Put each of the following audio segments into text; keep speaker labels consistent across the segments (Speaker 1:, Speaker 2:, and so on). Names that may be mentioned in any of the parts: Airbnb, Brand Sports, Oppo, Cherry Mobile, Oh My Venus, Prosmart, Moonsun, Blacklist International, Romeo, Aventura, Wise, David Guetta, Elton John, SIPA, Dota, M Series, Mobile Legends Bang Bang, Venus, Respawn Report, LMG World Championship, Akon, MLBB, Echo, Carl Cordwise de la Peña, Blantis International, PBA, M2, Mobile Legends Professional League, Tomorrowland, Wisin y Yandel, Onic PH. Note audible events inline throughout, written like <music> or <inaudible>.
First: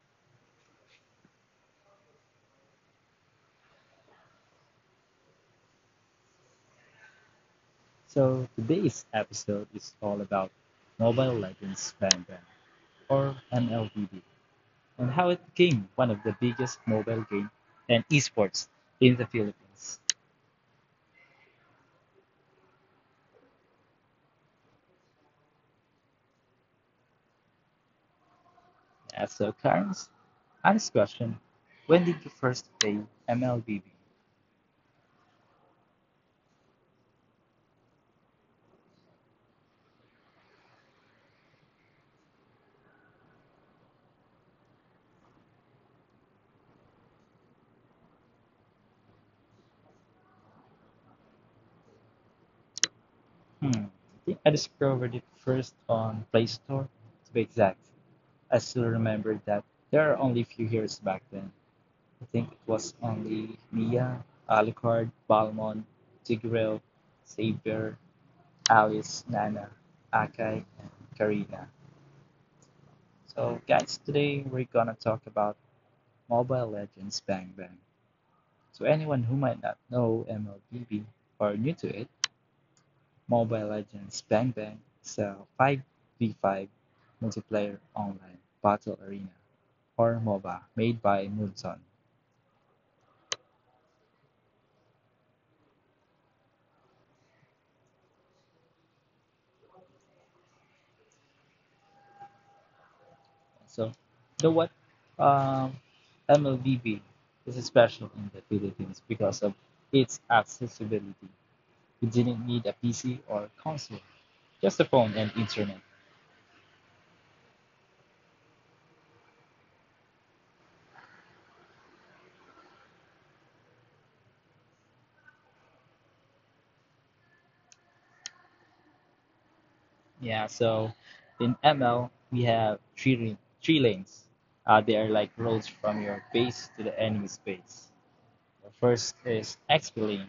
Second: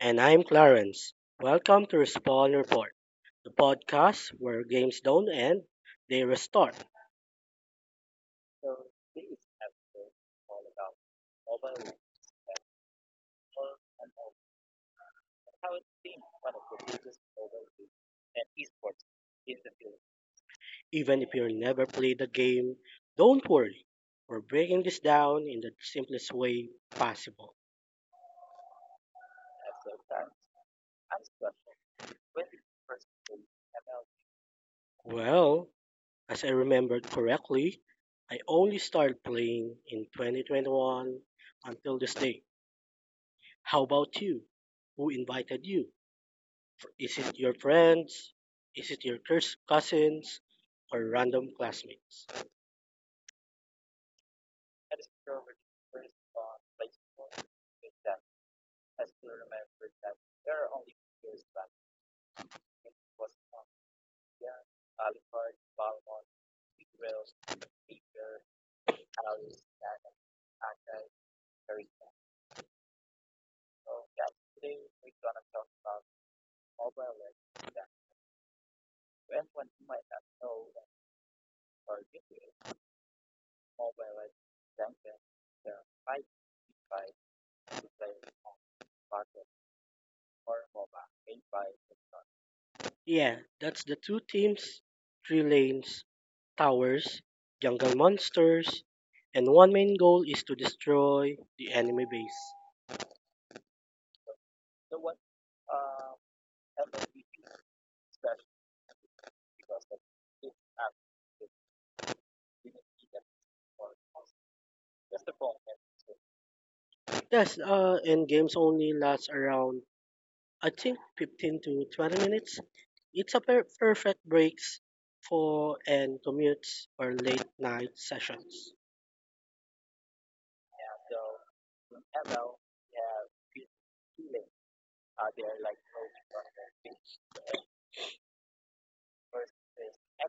Speaker 1: And I'm Clarence. Welcome to Respawn Report, the podcast where games don't end, they restart.
Speaker 2: So today's episode is all about Mobile Legends Fandom, or MLBB, and how it became one of the biggest mobile game and esports in the Philippines.
Speaker 1: Even if you never played the game, don't worry. We're breaking this down in the simplest way possible.
Speaker 2: Yeah, so Clarence, honest question, when did you first play MLBB?
Speaker 1: Well, as I remembered correctly, I only started playing in 2021 until this day. How about you? Who invited you? Is it your friends? Is it your cousins? Or random classmates?
Speaker 2: Hmm, I think I discovered it first on Play Store, to be exact. I still remember that there are only a few years back then, I think it was only Mia, Alucard, Balmond, Tigreal, Saber, Alice, Nana, Akai, and Karina. So, guys, today we're gonna talk about Mobile Legends Bang Bang. So, anyone who might not know MLBB or new to it, Mobile Legends Bang Bang is a 5v5 multiplayer online battle arena or MOBA made by Moonsun.
Speaker 1: Yeah, that's the two teams, three lanes, towers, jungle monsters, and one main goal is to destroy the enemy base.
Speaker 2: So, the what um, MLBB is special in the Philippines because of its accessibility. You didn't need a PC or console, just a phone and internet.
Speaker 1: Yes, and games only last around I think 15 to 20 minutes. It's a perfect breaks for and commutes or late night sessions.
Speaker 2: Yeah, so in ML we have three lanes. They are like roads from your base to the enemy's base. The first is XP lane,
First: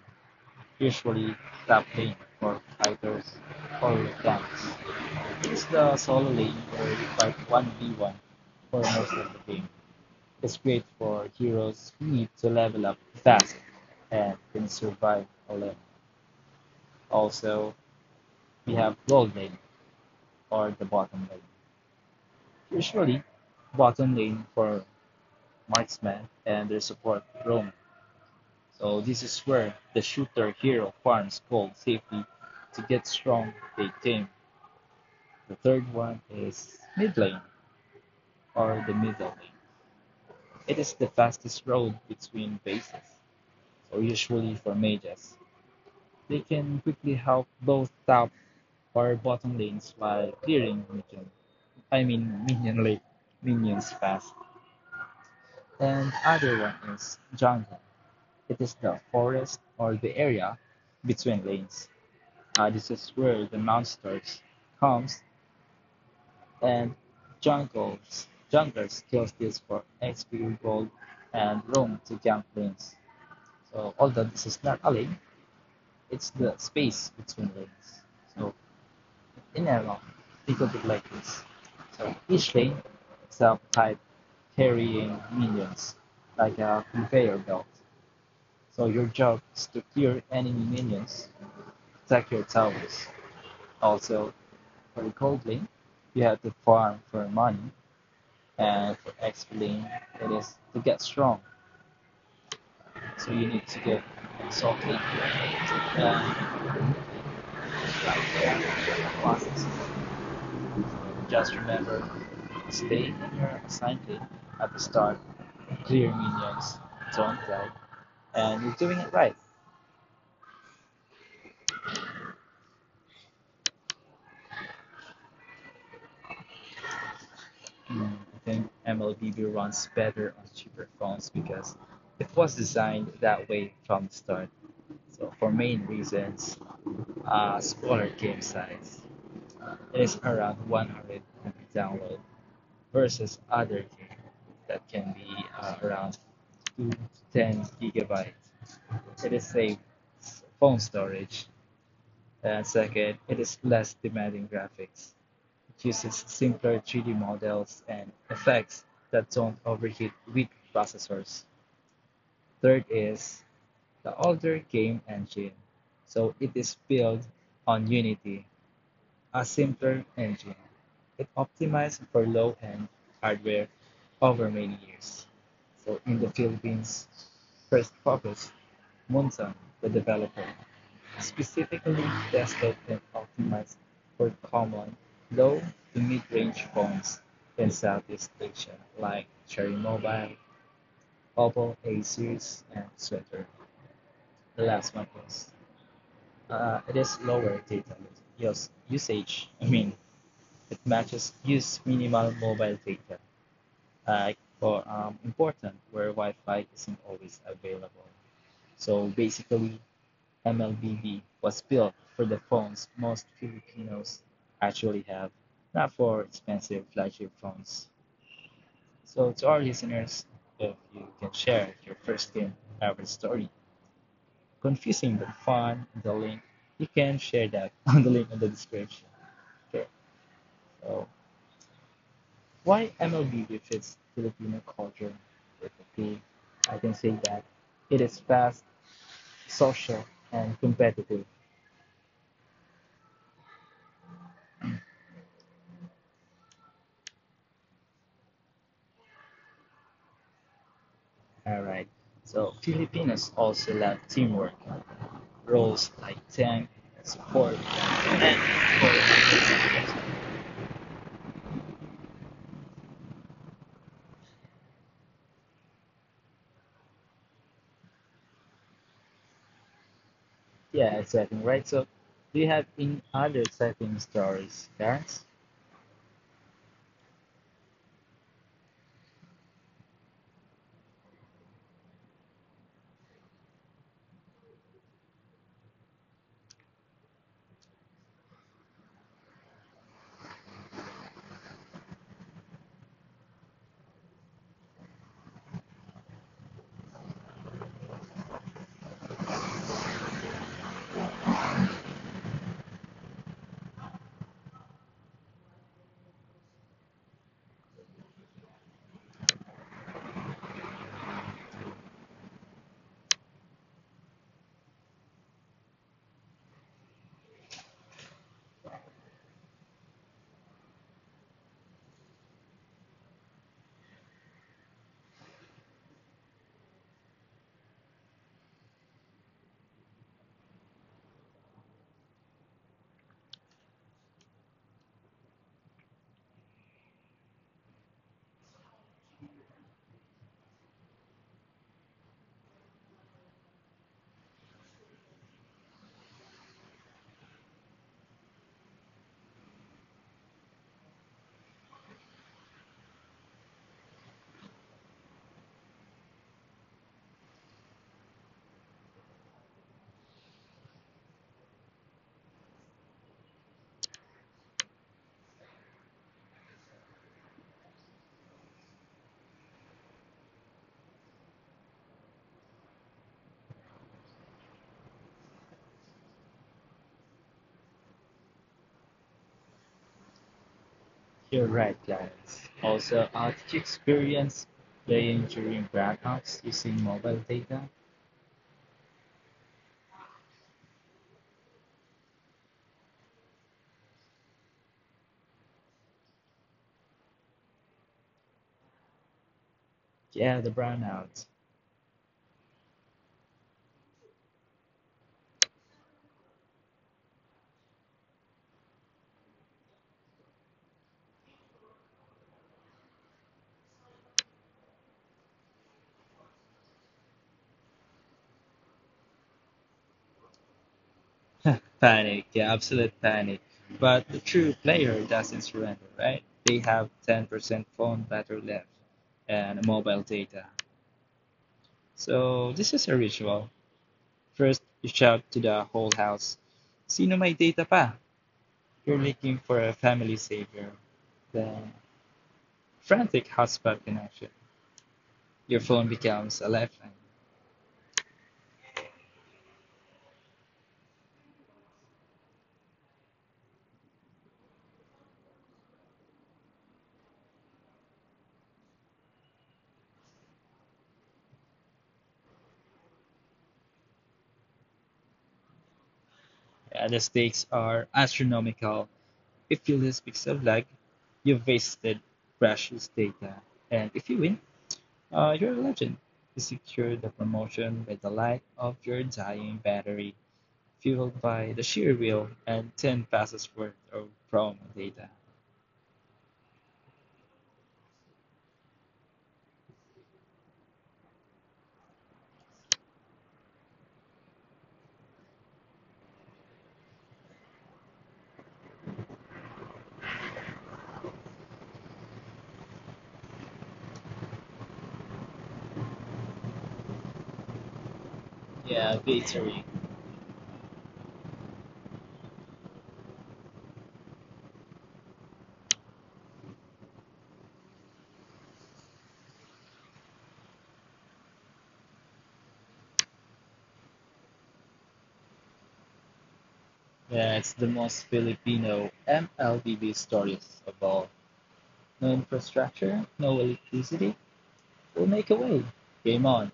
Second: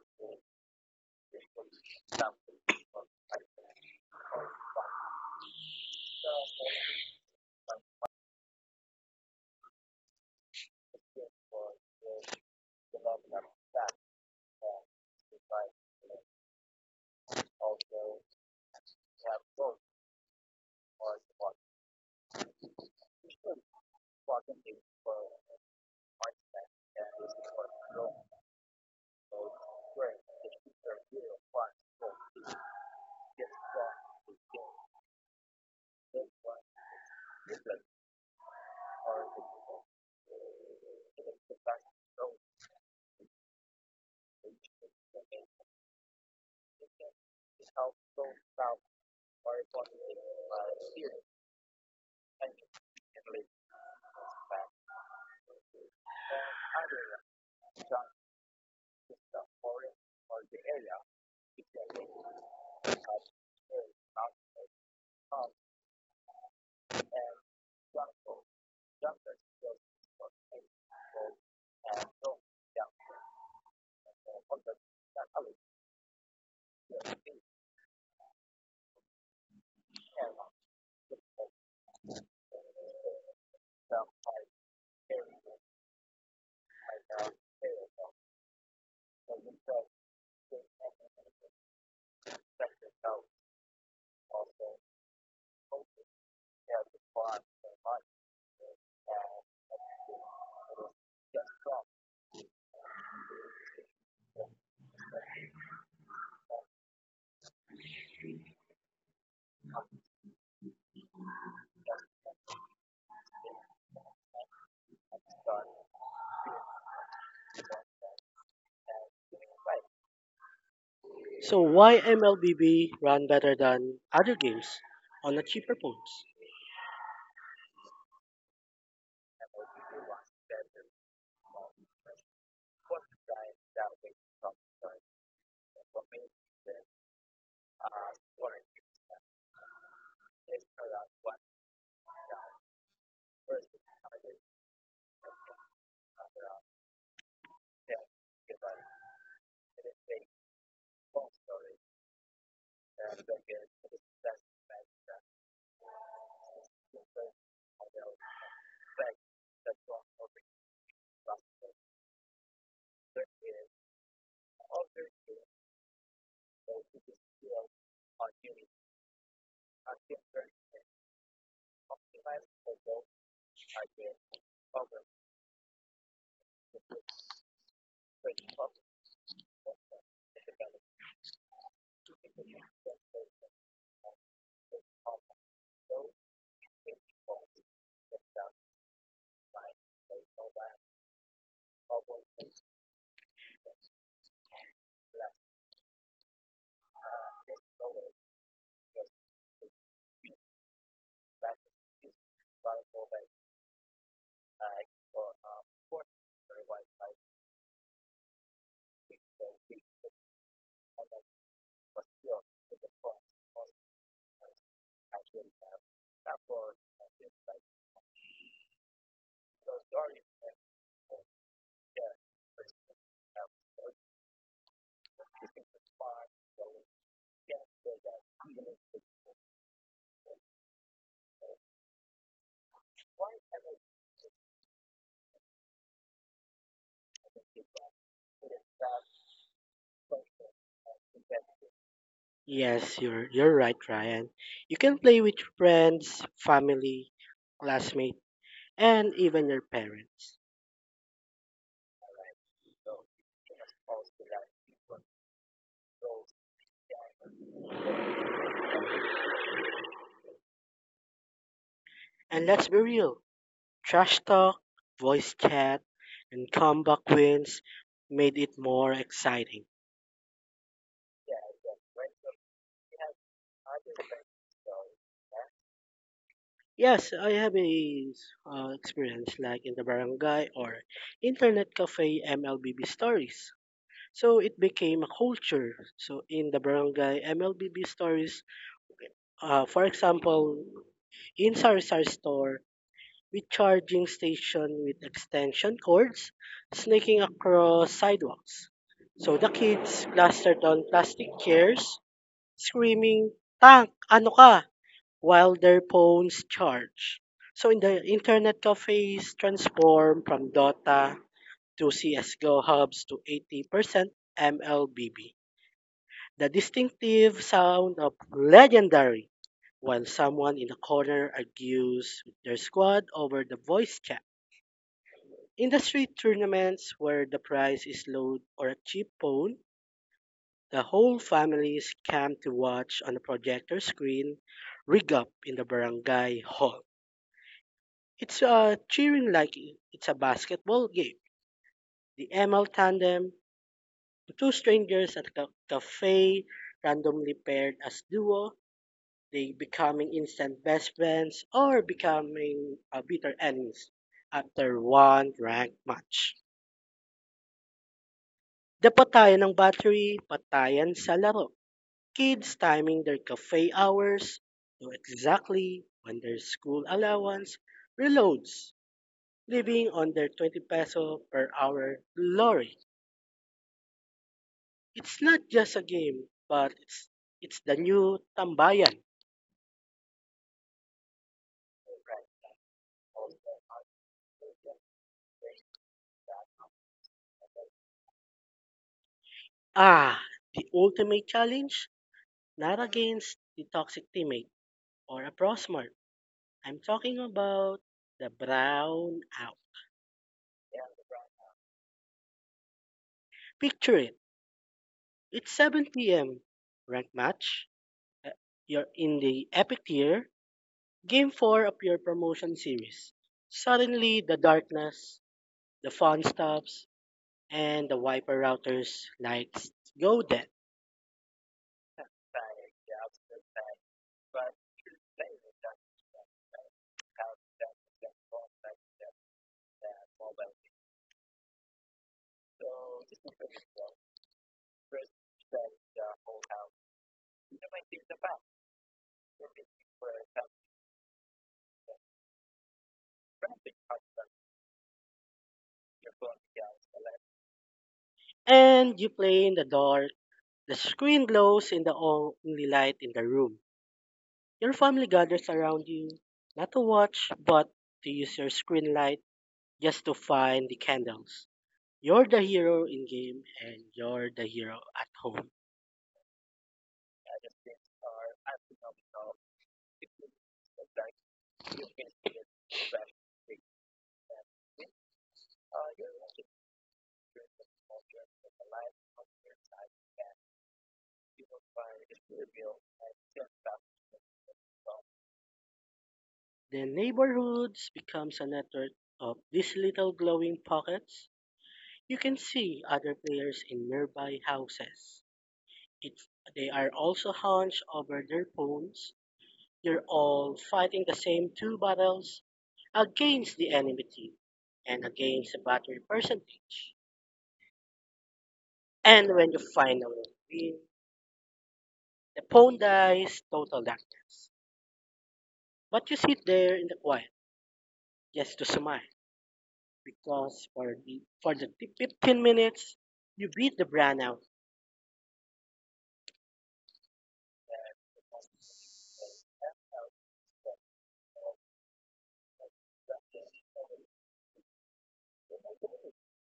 Speaker 2: usually top lane for fighters or tanks. He the solo lane where you fight 1v1 for most of the game. It's great for heroes who need to level up fast and can survive alone. Also, we have gold lane or the bottom lane. Usually, bottom lane for marksman and their support roam. So this is where the shooter hero farms gold safely to get strong big game. The third one is mid lane or the middle lane. It is the fastest road between bases, so usually for mages, they can quickly help both top or bottom lanes while clearing minion, I mean minion lane, minions fast. And other one is jungle. It is the forest or the area between lanes. This is where the monsters comes and jungles junglers kills this for XP gold and roam to jump lanes. So although this is not a lane, it's the space between lanes. So in airlock, think of it like this. So each lane is a pipe carrying minions, like a conveyor belt. So your job is to clear enemy minions, protect your towers. Also, for the gold lane, you have to farm for money, and for XP lane, it is to get strong. So you need to get salt and right. Just remember, staying in your assignment at the start, clearing minions, don't lag, and you're doing it right.
Speaker 1: So why MLBB run better than other games on a cheaper phones?
Speaker 2: Hmm, I think MLBB runs better on cheaper phones because it was designed that way from the start. So for main reasons, smaller game size. It is around 100 download versus other game that can be around 2 to 10 gigabytes. It is a phone storage. Second, it is less demanding graphics. It uses simpler 3D models and effects that don't overheat weak processors. Third is the older game engine. So it is built on Unity, a simpler engine. It optimized for low end hardware over many years. So in the Philippines, first focus, Monson, the developer, specifically tested and optimized for common low- to mid-range phones in Southeast Asia like Cherry Mobile, Oppo A-series, and Sweater. The last one is it is lower data usage. I mean, it matches use minimal mobile data. Like for important where Wi-Fi isn't always available. So basically, MLBB was built for the phones most Filipinos actually have, not for expensive flagship phones. So, to our listeners, if you can share your first game ever story, confusing but fun, the link, you can share that <laughs> on the link in the description. Okay, so why MLBB fits Filipino culture perfectly? I can say that it is fast, social, and competitive.
Speaker 1: Yes, you're right, Ryan. You can play with friends, family, classmates, and even your parents.
Speaker 2: All right. So Filipinos also love teamwork, roles like tank, support.
Speaker 1: And let's be real, trash talk, voice chat, and comeback wins made it more exciting.
Speaker 2: Yeah, exactly. Right. So do you have any other exciting stories, Clarence?
Speaker 1: Yes, I have a experience like in the barangay or internet cafe MLBB stories. So it became a culture. So in the barangay, MLBB stories. For example, in Sarisar store, with charging station with extension cords snaking across sidewalks. So the kids clustered on plastic chairs, screaming, "Tank, ano ka?" while their phones charge. So in the internet cafes transform from Dota to CSGO hubs to 80% MLBB. The distinctive sound of legendary, while someone in a corner argues with their squad over the voice chat. Industry tournaments where the prize is low or a cheap phone, the whole families come to watch on a projector screen rig up in the barangay hall. It's cheering like it's a basketball game. The ML tandem, two strangers at a cafe randomly paired as duo, they becoming instant best friends or becoming bitter enemies after one rank match. The patayan ng battery, patayan sa laro. Kids timing their cafe hours to exactly when their school allowance reloads, living on their 20 peso per hour glory. It's not just a game, but it's the new tambayan.
Speaker 2: You're right, Clarence. Also, how did you experience playing during brownouts using mobile data?
Speaker 1: Ah, the ultimate challenge, not against the toxic teammate, or a Prosmart. I'm talking about the brown out.
Speaker 2: Yeah, the brownouts.
Speaker 1: Picture it. It's 7 p.m. Rank match. Uh, You're in the epic tier. Game 4 of your promotion series. Suddenly, the darkness, the fun stops, and the wiper routers lights go dead.
Speaker 2: <laughs> Panic, yeah, absolute panic. But the true player doesn't surrender, right? They have 10% phone battery left and mobile data. So, this is a ritual. First, you shout to the whole house, Sino may data pa? You're looking for a family savior. Then, frantic hotspot connection. Your phone becomes a lifeline.
Speaker 1: And you play in the dark. The screen glows in the only light in the room. Your family gathers around you, not to watch, but to use your screen light just to find the candles. You're the hero in game and you're the hero at home.
Speaker 2: The stakes are astronomical. If you lose pixel of lag, you've wasted precious data. And if you win, you're a legend. You secure the promotion with the light of your dying battery, fueled by the sheer will and 10 passes worth of promo data.
Speaker 1: The neighborhoods becomes a network of these little glowing pockets. You can see other players in nearby houses. It's, they are also hunched over their phones. You're all fighting the same two battles against the enemy team and against the battery percentage.
Speaker 2: Yeah,
Speaker 1: And
Speaker 2: victory.
Speaker 1: when you finally win, the pawn dies total darkness. But you sit there in the quiet just to smile because for the 15 minutes you beat the brand out.
Speaker 2: Yeah, it's the most Filipino MLBB stories of all. No infrastructure, no electricity, we'll make a way. Game on.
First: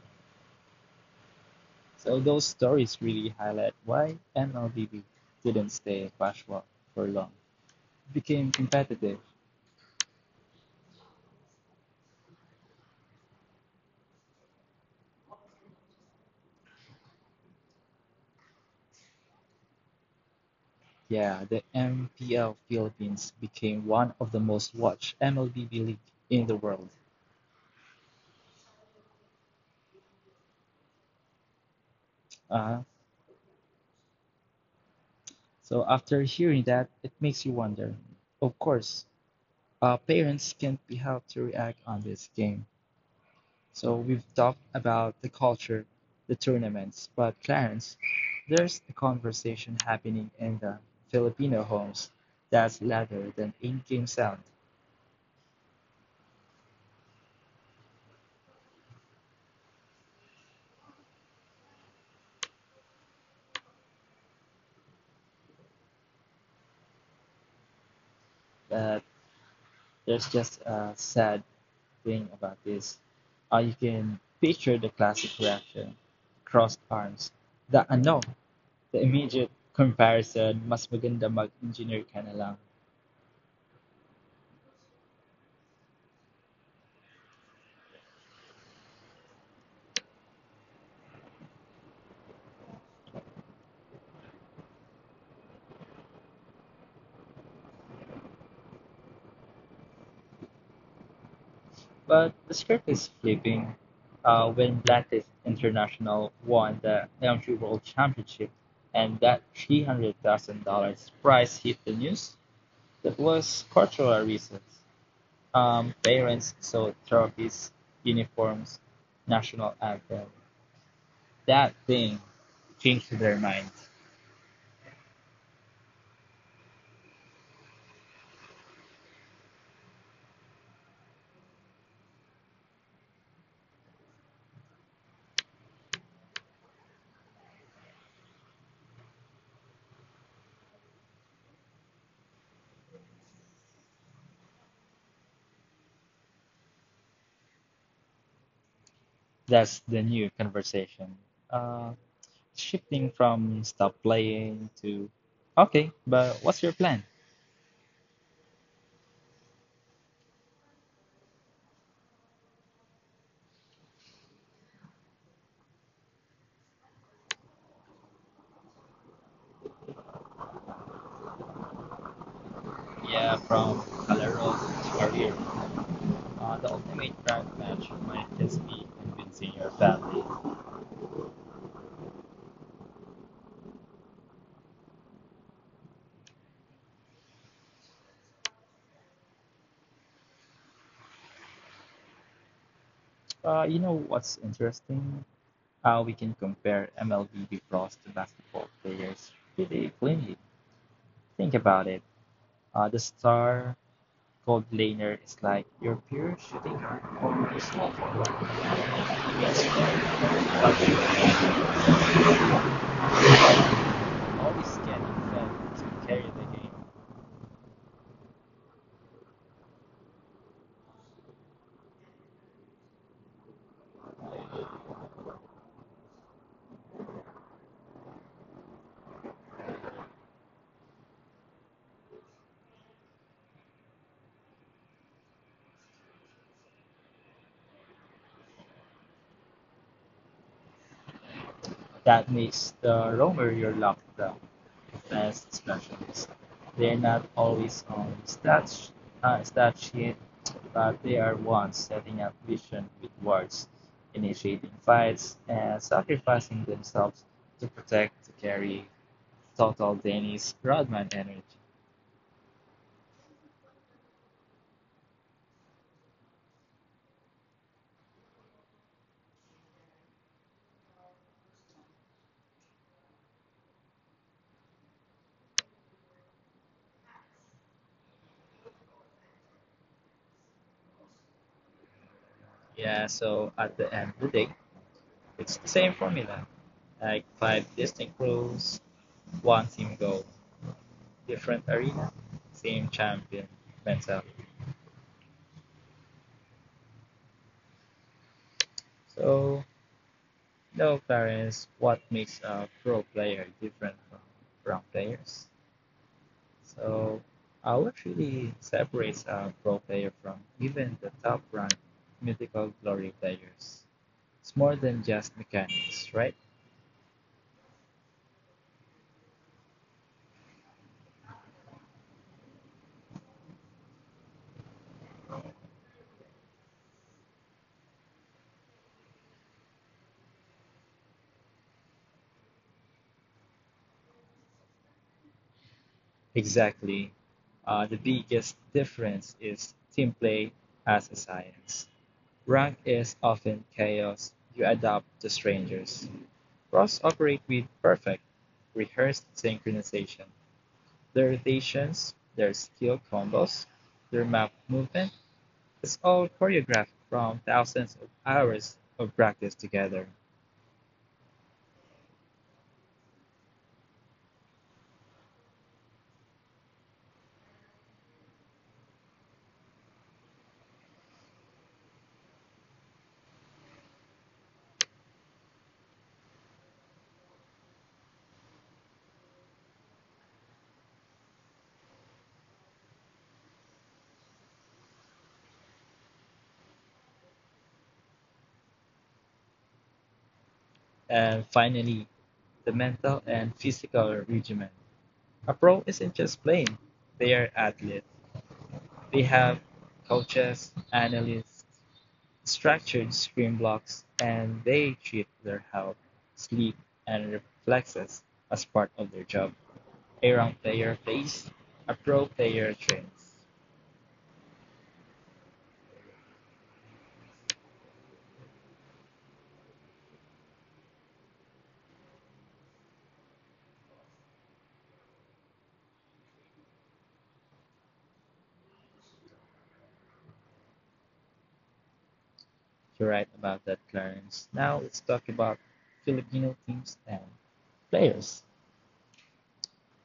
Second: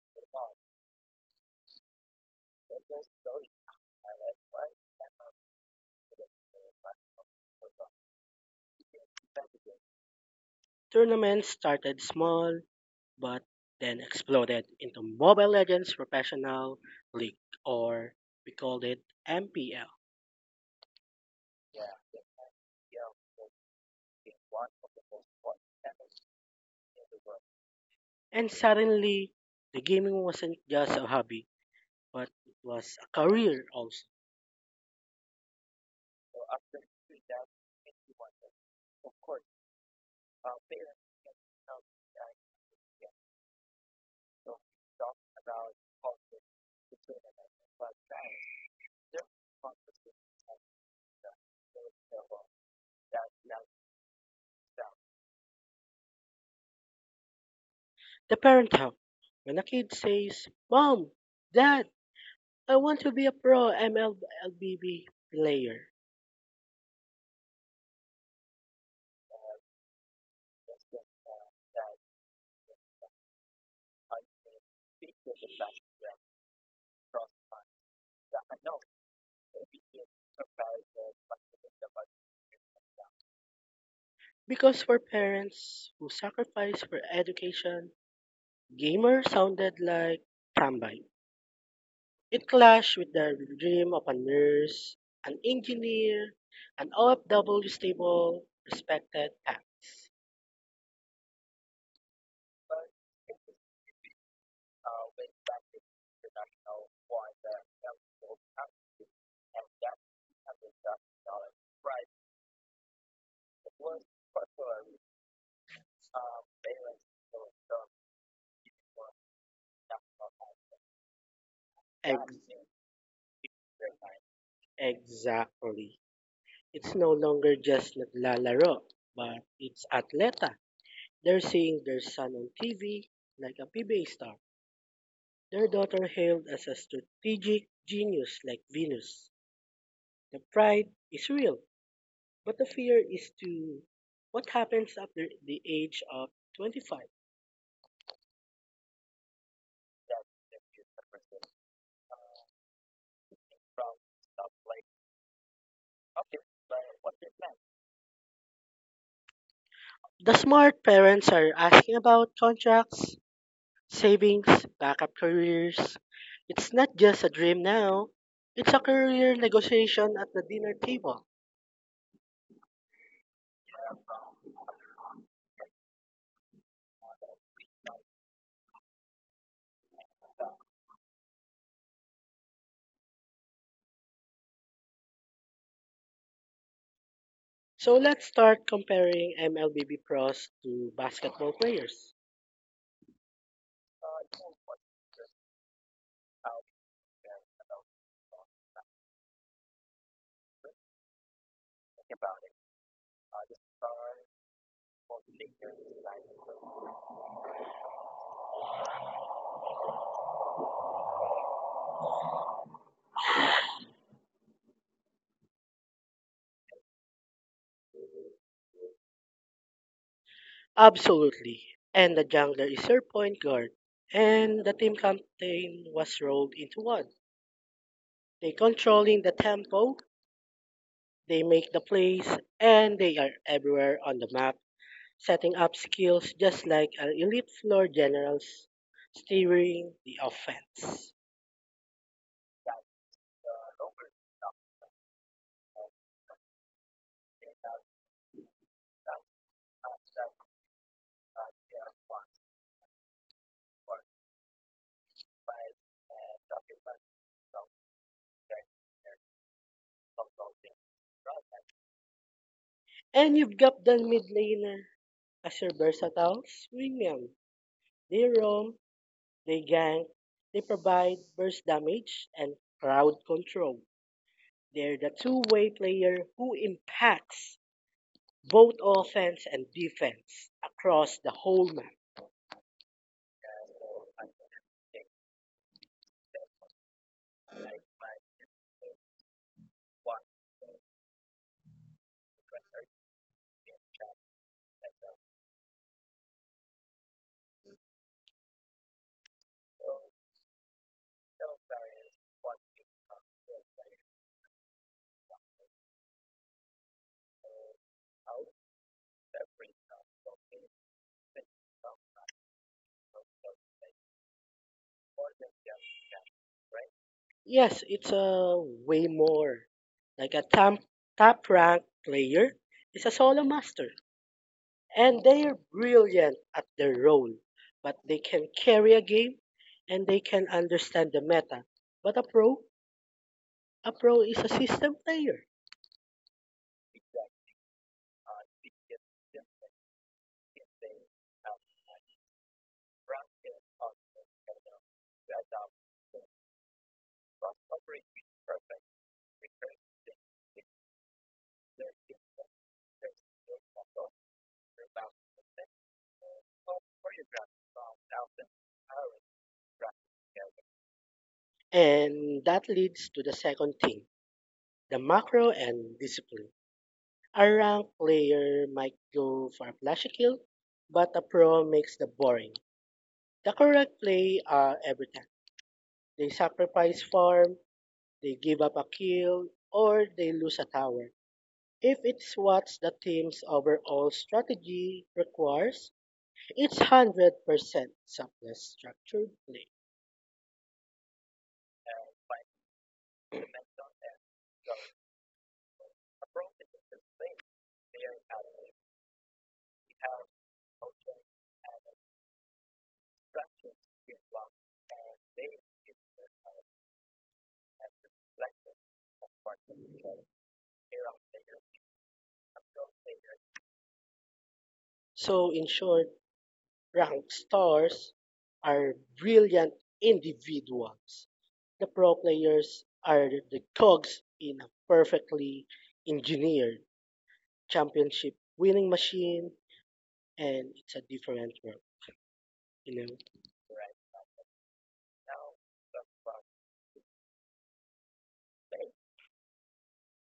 Speaker 2: So those stories really highlight why MLBB didn't stay casual for long. It became competitive.
Speaker 1: Tournaments started small but then exploded into Mobile Legends Professional League, or we called it MPL.
Speaker 2: Yeah, the MPL Philippines became one of the most watched MLBB league in the world.
Speaker 1: And suddenly the gaming wasn't just a hobby but it
Speaker 2: Uh,
Speaker 1: was a career also.
Speaker 2: So after hearing that, it makes you wonder. Of course, parents can't be helped to react on this game. So we've talked about the culture, the tournaments, but Clarence, there's a conversation happening in the Filipino homes that's louder than in-game sound.
Speaker 1: The parent help. When a kid says, "Mom, Dad, I want to be a pro MLB player."
Speaker 2: But there's just a sad thing about this. You can picture the classic reaction, crossed arms, the ano. The immediate comparison, mas maganda mag-engineer ka na lang.
Speaker 1: Because for parents who sacrifice for education, gamer sounded like Tambay. It clashed with their dream of a nurse, an engineer, an OFW stable, respected tax.
Speaker 2: But the script is flipping. When Blantis International won the LMG World Championship and that $300,000 prize hit the news, that was cultural reasons. Parents sold trophies, uniforms, national anthem. That thing
Speaker 1: Ex-
Speaker 2: changed their minds.
Speaker 1: exactly. It's no longer just naglalaro, but it's atleta. They're seeing their son on TV like a PBA star. Their daughter hailed as a strategic genius like Venus. The pride is real. But the fear is to what happens after the age of 25.
Speaker 2: That's the new conversation. Uh, Shifting from stop playing to okay, but what's your plan?
Speaker 1: The smart parents are asking about contracts, savings, backup careers. It's not just a dream now, it's a career negotiation at the dinner table.
Speaker 2: Yeah, from Calero to Career. The ultimate drag match might just be convincing your family.
Speaker 1: So let's start comparing MLBB pros to basketball players.
Speaker 2: You know what's interesting? How we can compare MLB pros to basketball players pretty cleanly. Think about it. The star cold laner is like your pure shooting guard or a small forward. Yes, but you always get them to carry the game.
Speaker 1: Absolutely. And the jungler is your point guard. And the team captain was rolled into one. They controlling the tempo, they make the plays, and they are everywhere on the map, setting up skills just like our elite floor generals steering the offense.
Speaker 2: That makes the roamer your luck the best specialist. They're not always on stat sheet, but they are ones setting up vision with wards, initiating fights, and sacrificing themselves to protect the carry total Dennis Rodman energy.
Speaker 1: And you've got the mid laner as your versatile swingman. They roam, they gank, they provide burst damage and crowd control. They're the two-way player who impacts both offense and defense across the whole map.
Speaker 2: Yeah, so at the end of the day, it's the same formula, like five distinct rules, one team goal, different arena, same champion mentality. So no, parents, what makes a pro player different from players? So, what really separates a pro player from even the top-ranked mythical glory players? It's more than just mechanics, right?
Speaker 1: Yes, it's a way more. Like a top ranked player is a solo master, and they're brilliant at their role. But they can carry a game, and they can understand the meta. But a pro is a system player,
Speaker 2: Exactly. The biggest difference is team play as a science. Rank is often chaos. You adapt to strangers. Pros operate with perfect, rehearsed synchronization. Their rotations, their skill combos, their map movement, it's all choreographed from thousands of hours of practice together.
Speaker 1: and that leads to the second thing: the macro and discipline. A rank player might go for a flashy kill, but a pro makes the boring, the correct play every time. They sacrifice farm, they give up a kill, or they lose a tower. If it's what the team's overall strategy requires, it's 100% subtless structured play.
Speaker 2: And finally, the mental and physical regimen. A pro isn't just playing, they are athletes. They have coaches, analysts, structured screen blocks, and they treat their health, sleep, and reflexes as part of their job. A rank player plays, a pro player trains.
Speaker 1: So, in short, ranked stars are brilliant individuals. The pro players are the cogs in a perfectly engineered championship winning machine, and it's a different world, you know?
Speaker 2: You're right about that, Clarence. Now let's talk about Filipino teams and players.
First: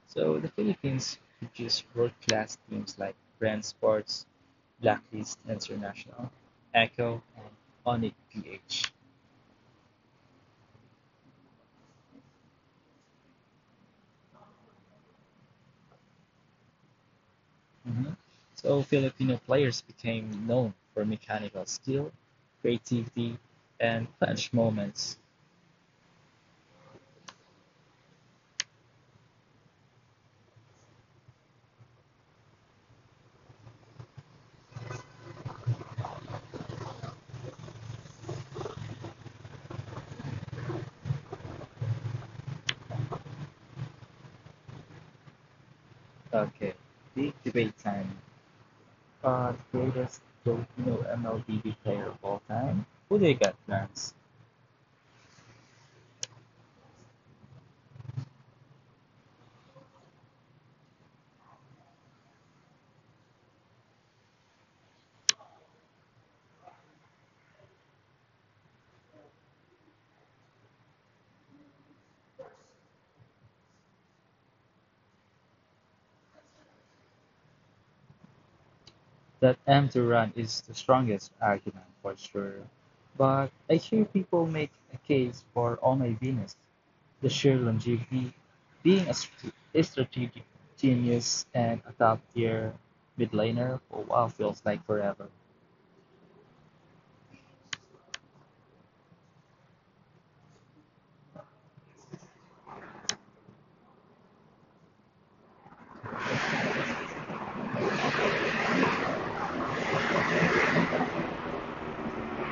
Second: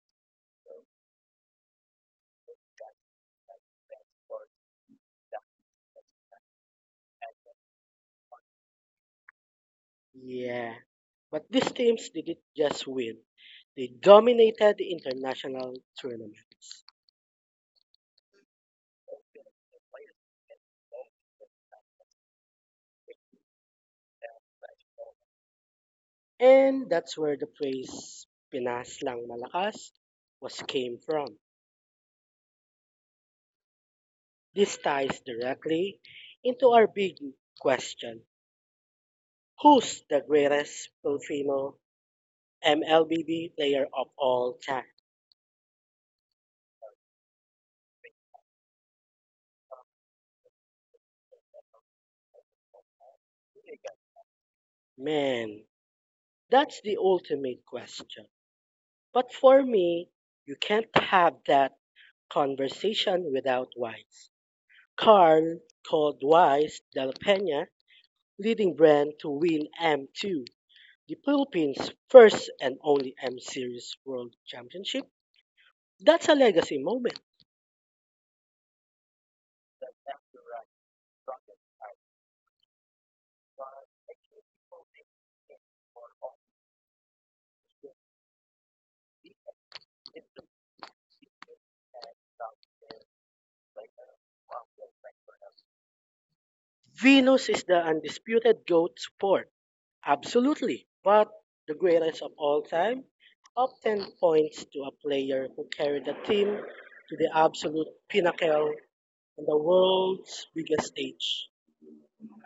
Speaker 2: So the Philippines produce world-class teams like Brand Sports, Blacklist International, Echo, and Onic PH.
Speaker 1: Yeah. But these teams didn't just win, they dominated international tournaments.
Speaker 2: Mhm. So Filipino players became known for mechanical skill, creativity, and clutch moments.
Speaker 1: And that's where the phrase "Pinas lang malakas" was came from. This ties directly into our big question. Who's the greatest Filipino MLBB player of all time?
Speaker 2: Okay, big debate time. The greatest Filipino MLBB player of all time. Who do you got, Clarence?
Speaker 1: Man, that's the ultimate question. But for me, you can't have that conversation without Wise. Carl Cordwise de la Peña, leading brand to win M2, the Philippines' first and only M Series World Championship. That's a legacy moment.
Speaker 2: That empty run is the strongest argument for sure, but I hear people make a case for Oh My Venus, the sheer longevity, being a strategic genius and a top tier mid laner for a while feels like forever.
Speaker 1: Venus is the undisputed GOAT sport, absolutely, but the greatest of all time. Top 10 points to a player who carried the team to the absolute pinnacle on the world's biggest stage.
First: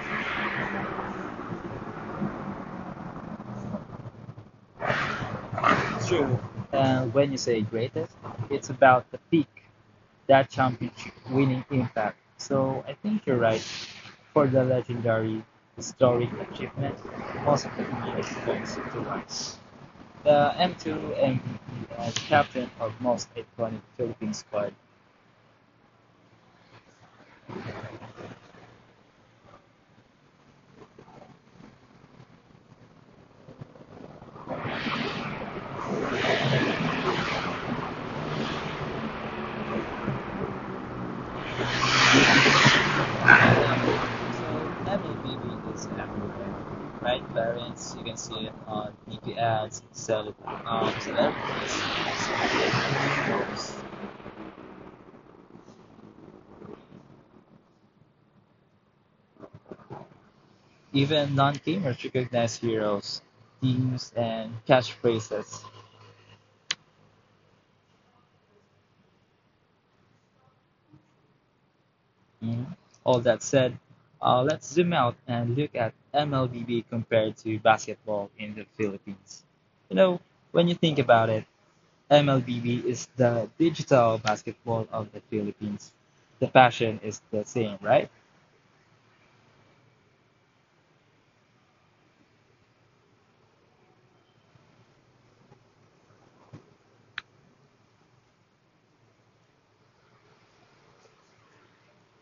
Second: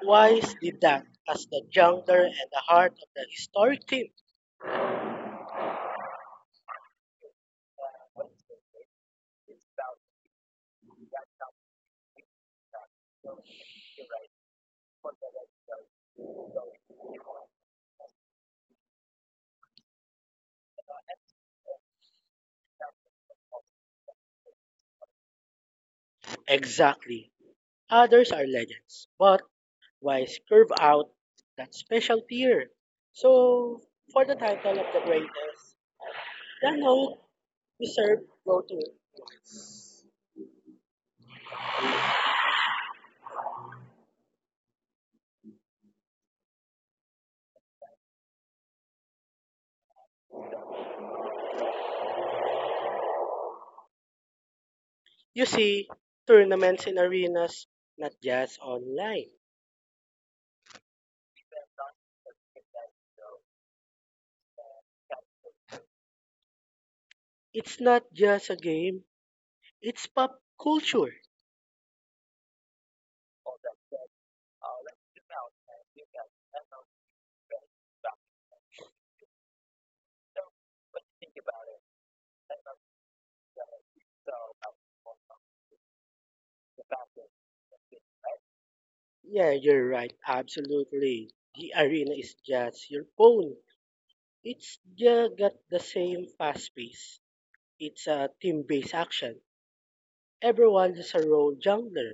Speaker 1: Wise did that as the jungler and the heart of the historic team.
Speaker 2: True. And when you say greatest, it's about the peak, that championship winning impact. So I think you're right for the legendary historic achievement, most of the time points to us. The M2ME was captain of most iconic Philippine squad.
Speaker 1: Exactly. Others are legends, but wise curve out that special tier. So, for the title of the greatest, the note reserved go to.
Speaker 2: So level BB is everywhere, right? Variants you can see it on TV ads, celebrities,
Speaker 1: You see, tournaments in arenas, not just online.
Speaker 2: even non-gamers recognize heroes, teams, and catchphrases.
Speaker 1: It's not just a game, it's pop culture.
Speaker 2: Mhm. All that said, let's zoom out and look at MLBB compared to basketball in the Philippines. You know, when you think about it, MLBB is the digital basketball of the Philippines. The passion is the same, right?
Speaker 1: Yeah, you're right, absolutely. The arena is just your phone. It's just got the same fast pace. It's a team-based action everyone has a role jungler.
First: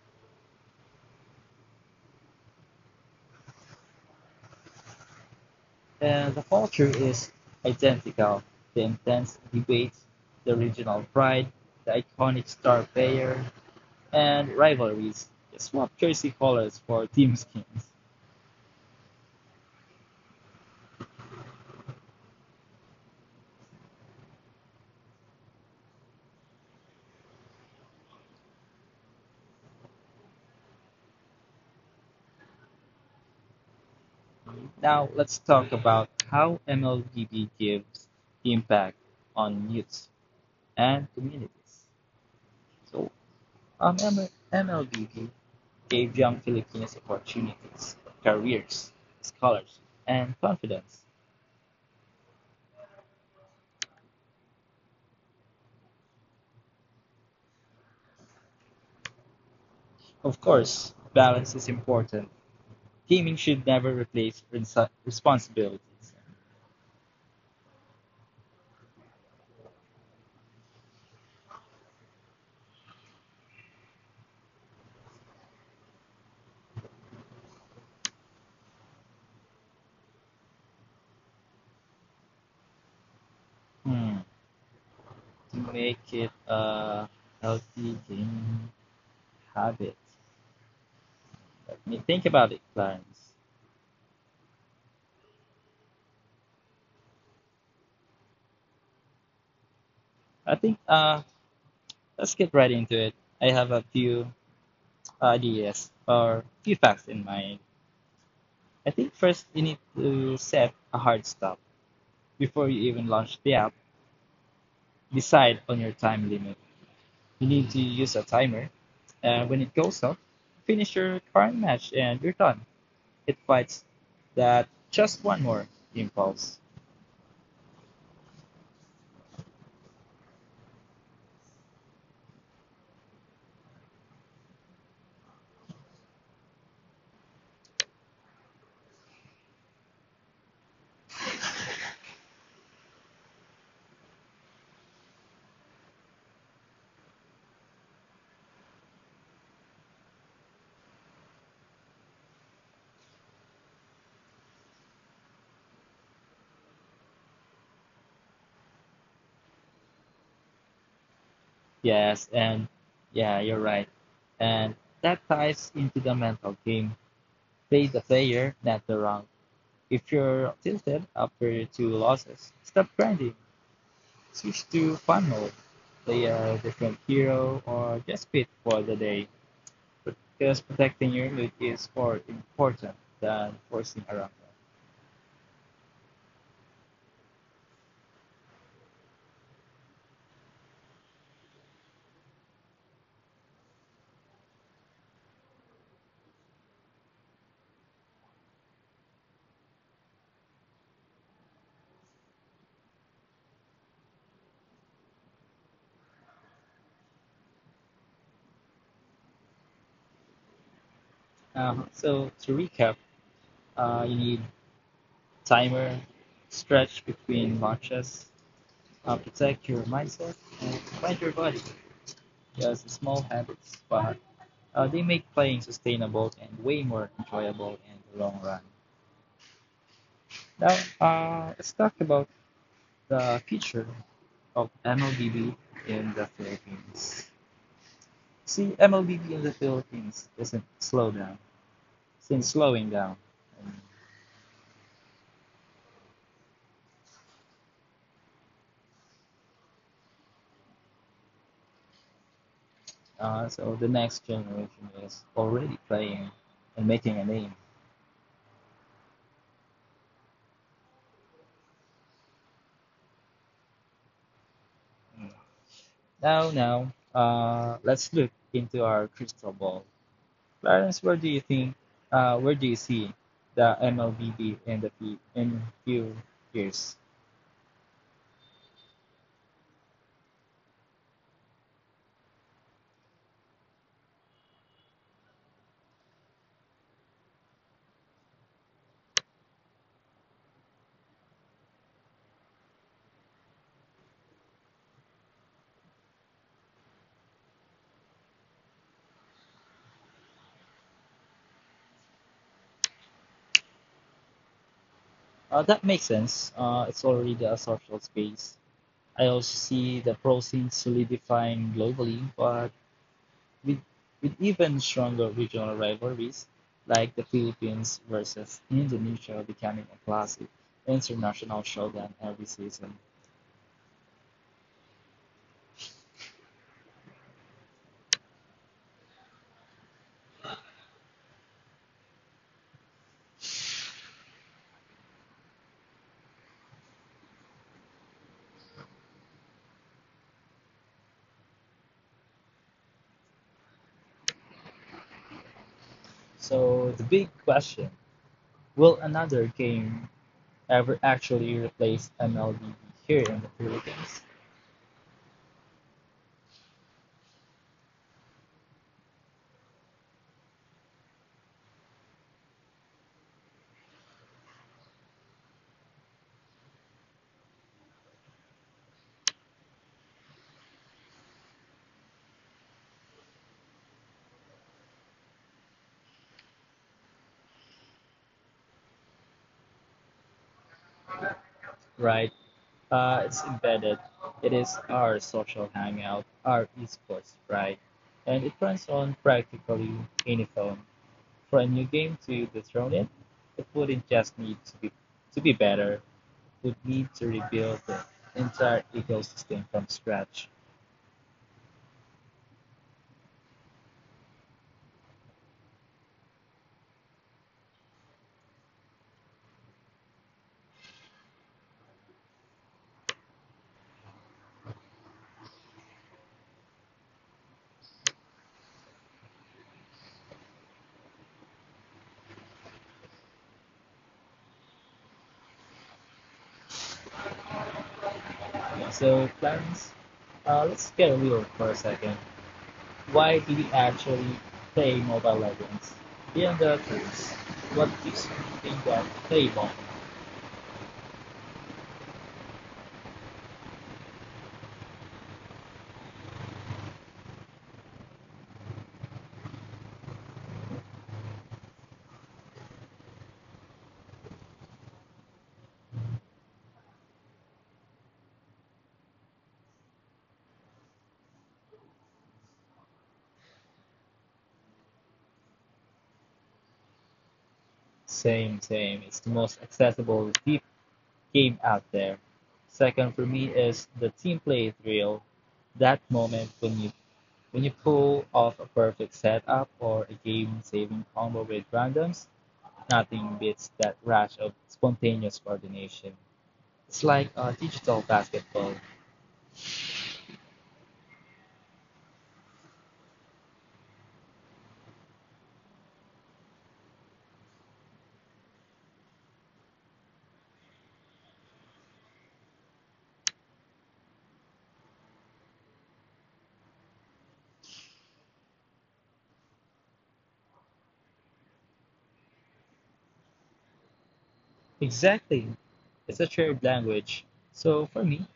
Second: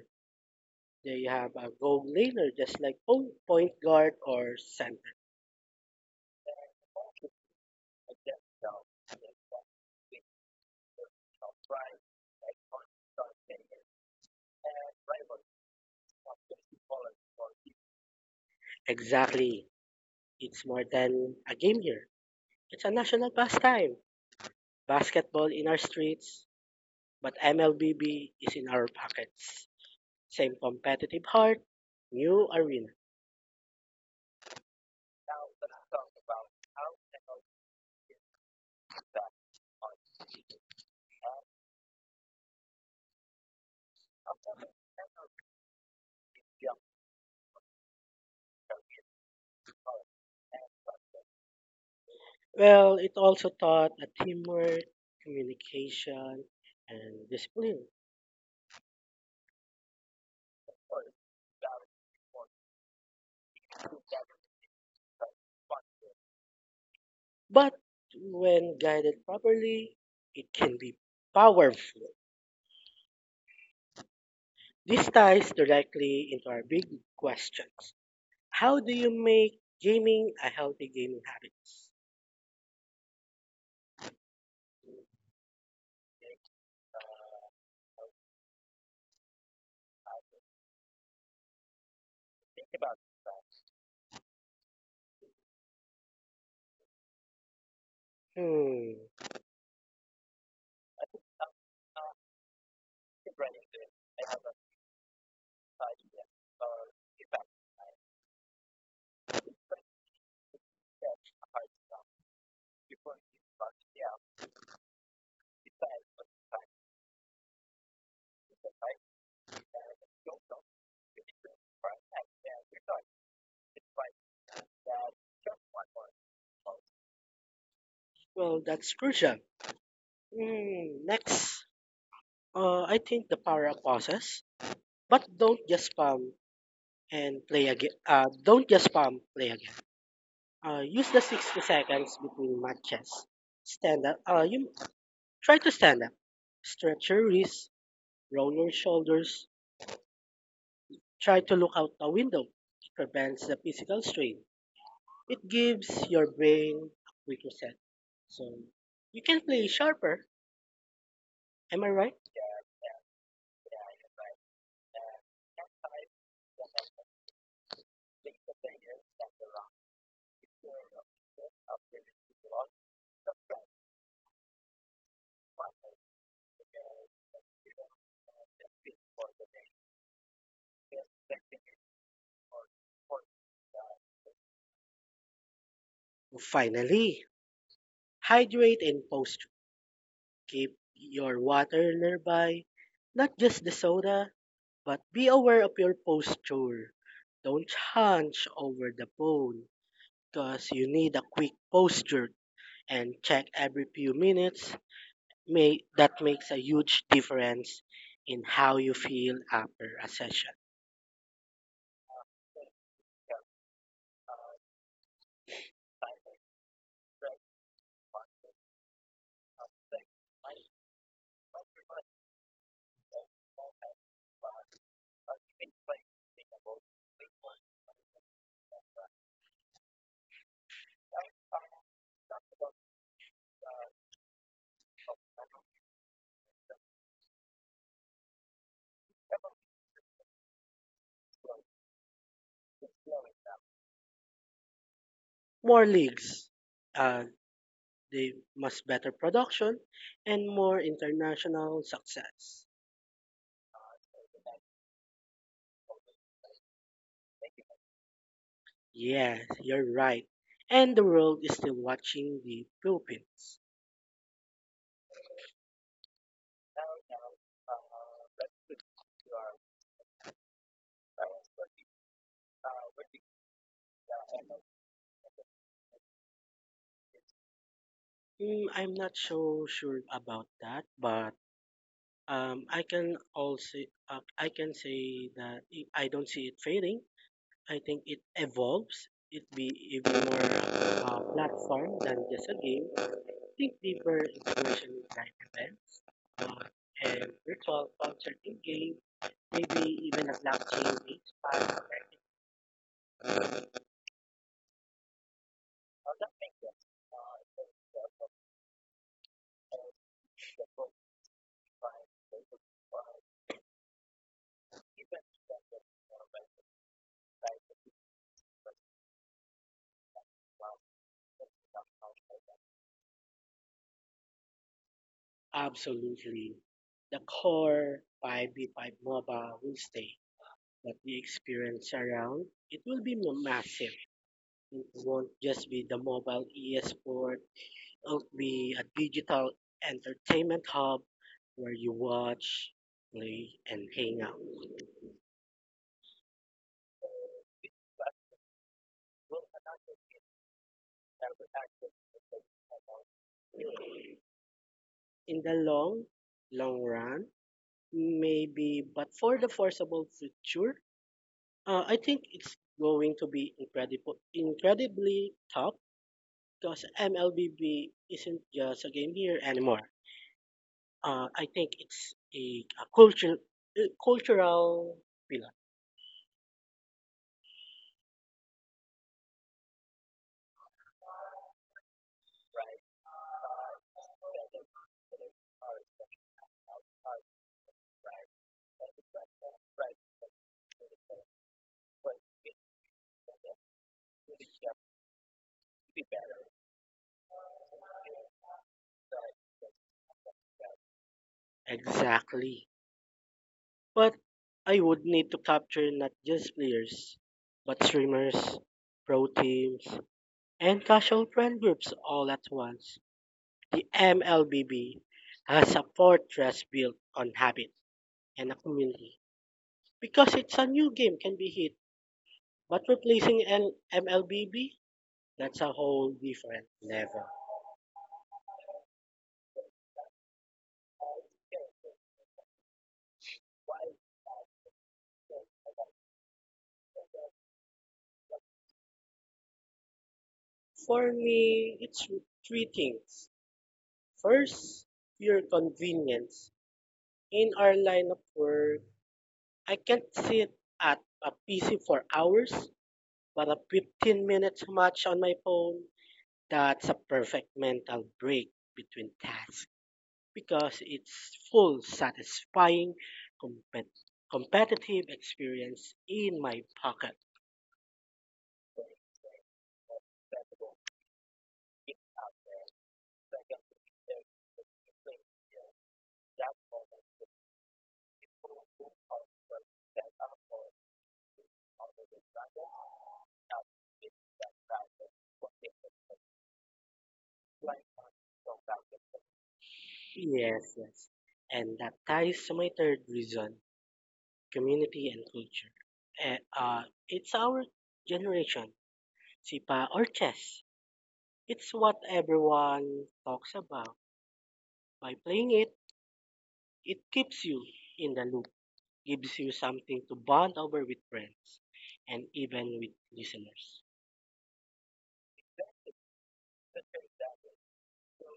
Speaker 1: They have a goal laner just like point guard or center.
Speaker 2: And the culture is identical. The intense debates, the regional pride, the iconic star player, and rivalries. Just swap jersey colors for team skins.
Speaker 1: Exactly. It's more than a game here. It's a national pastime. Basketball in our streets, but MLBB is in our pockets. Same competitive heart, new arena.
Speaker 2: Now let's talk about how MLBB gives impact on youths and communities. So, um, MLBB gave young Filipinos opportunities, careers, scholarships, and confidence.
Speaker 1: Well, it also taught a teamwork, communication, and discipline.
Speaker 2: Of course, balance is important. Gaming should never replace responsibilities.
Speaker 1: But when guided properly, it can be powerful. This ties directly into our big questions. How do you make gaming a healthy gaming habit?
Speaker 2: Hmm. To make it a healthy gaming habit. Let me think about it, Clarence.
Speaker 1: Hmm.
Speaker 2: I think let's get right into it. I have a few ideas or few facts in mind. I think first you need to set a hard stop before you even launch the app. Decide on your time limit. You need to use a timer, and when it goes off, finish your current match and you're done. It fights that just one more impulse.
Speaker 1: Well, that's crucial. Hmm. Next, I think the power of pauses, but don't just spam and play again. Don't just spam play again. Use the 60 seconds between matches. Stand up. You try to stand up. Stretch your wrists, roll your shoulders. Try to look out the window. It prevents the physical strain. It gives your brain a quick reset, so you can play sharper. Am I right?
Speaker 2: Yes, and yeah, you're right. And that ties into the mental game. Play the player, not the rank. If you're tilted after two losses, stop grinding. Switch to fun mode. Play a different hero or just quit for the day, because protecting your mood is more important than forcing around
Speaker 1: Finally, hydrate and post. Keep your water nearby, not just the soda, but be aware of your posture. Don't hunch over the phone because you need a quick posture and check every few minutes. May, that makes a huge difference in how you feel after a session.
Speaker 2: it. So to recap, you need timer, stretch between watches, protect your mindset, and find your body. Just small habits, but they make playing sustainable and way more enjoyable in the long run. Now, let's talk about the future of MLBB in the Philippines. See, MLBB in the Philippines doesn't slow down, since slowing down. And,
Speaker 1: More leagues. Uh, they must better production and more international success.
Speaker 2: uh, so the next generation is already playing and making a name.
Speaker 1: Yes, you're right. And the world is still watching the Philippines.
Speaker 2: Mm. Now, let's look into our crystal ball. Clarence, where do you see the MLBB in the fe- in few years?
Speaker 1: I'm not so sure about that, but I can also I can say that I don't see it fading. I think it evolves. It be even more platform than just a game. Dig deeper into social night events, art, and ritual culture in game, maybe even a blockchain based party.
Speaker 2: That makes sense. It's already a social space. I also see the pro scene solidifying globally, but with, with even stronger regional rivalries like the Philippines versus Indonesia becoming a classic international showdown every season.
Speaker 1: Absolutely. The core 5v5 MOBA will stay, but the experience around it will be massive. It won't just be the mobile e-sport, it'll be a digital entertainment hub where you watch, play, and hang out.
Speaker 2: So the big question, will another game ever actually replace MLB here in the Philippines?
Speaker 1: In the long, long run, maybe, but for the foreseeable future, I think it's going to be incredibly tough because MLBB isn't just a game here anymore. I think it's a culture, a cultural pillar.
Speaker 2: Right? It's embedded. It is our social hangout, our esports pride, and it runs on practically any phone. For a new game to dethrone it, it wouldn't just need to be better, it would need to rebuild the entire ecosystem from scratch.
Speaker 1: Exactly. But I would need to capture not just players, but streamers, pro teams, and casual friend groups all at once. The MLBB has a fortress built on habit and a community because it's a new game can be hit, but replacing MLBB, that's a whole different level.
Speaker 2: So, plans. Let's get real for a second. Why do we actually play Mobile Legends? Beyond the tools, what gives you think that playable?
Speaker 1: For me, it's three things. First, pure convenience. In our line of work, I can't sit at a PC for hours, but a 15 minutes match on my phone, that's a perfect mental break between tasks. Because it's full satisfying compet- competitive experience in my pocket.
Speaker 2: Same, same. It's the most accessible deep game out there. Second for me is the team play thrill. That moment when you pull off a perfect setup or a game saving combo with randoms, nothing beats that rush of spontaneous coordination. It's like a digital basketball.
Speaker 1: Yes, yes. And that ties to my third reason, community and culture. It's our generation, SIPA or chess. It's what everyone talks about. By playing it, it keeps you in the loop, gives you something to bond over with friends and even with listeners.
Speaker 2: Exactly. It's a shared language. So for me,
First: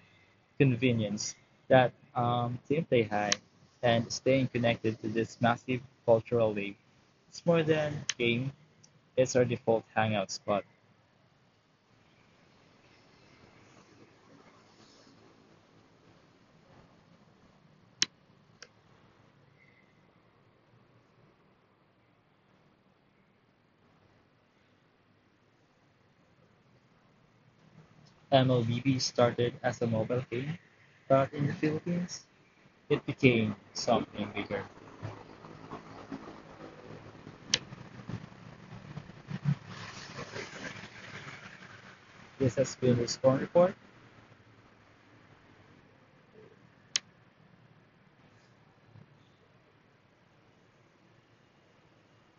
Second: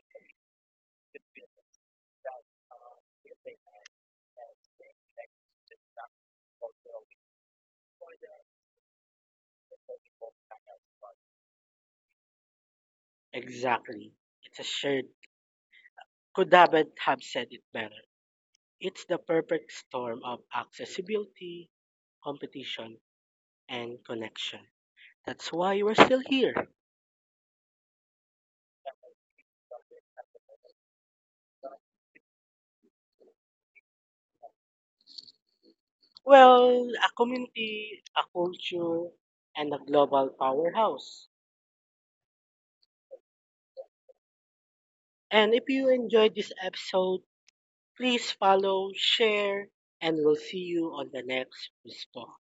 Speaker 2: convenience, that team play high, and staying connected to this massive cultural wave. It's more than game, it's our default hangout spot.
Speaker 1: Exactly. It's a shared could haven't have said it better. It's the perfect storm of accessibility, competition, and connection. That's why we're still here.
Speaker 2: MLBB started as a mobile game, but in the Philippines, it became something bigger;
Speaker 1: Well, a community, a culture, and a global powerhouse.
Speaker 2: this has been the corner report.
Speaker 1: And if you enjoyed this episode, please follow, share, and we'll see you on the next Response.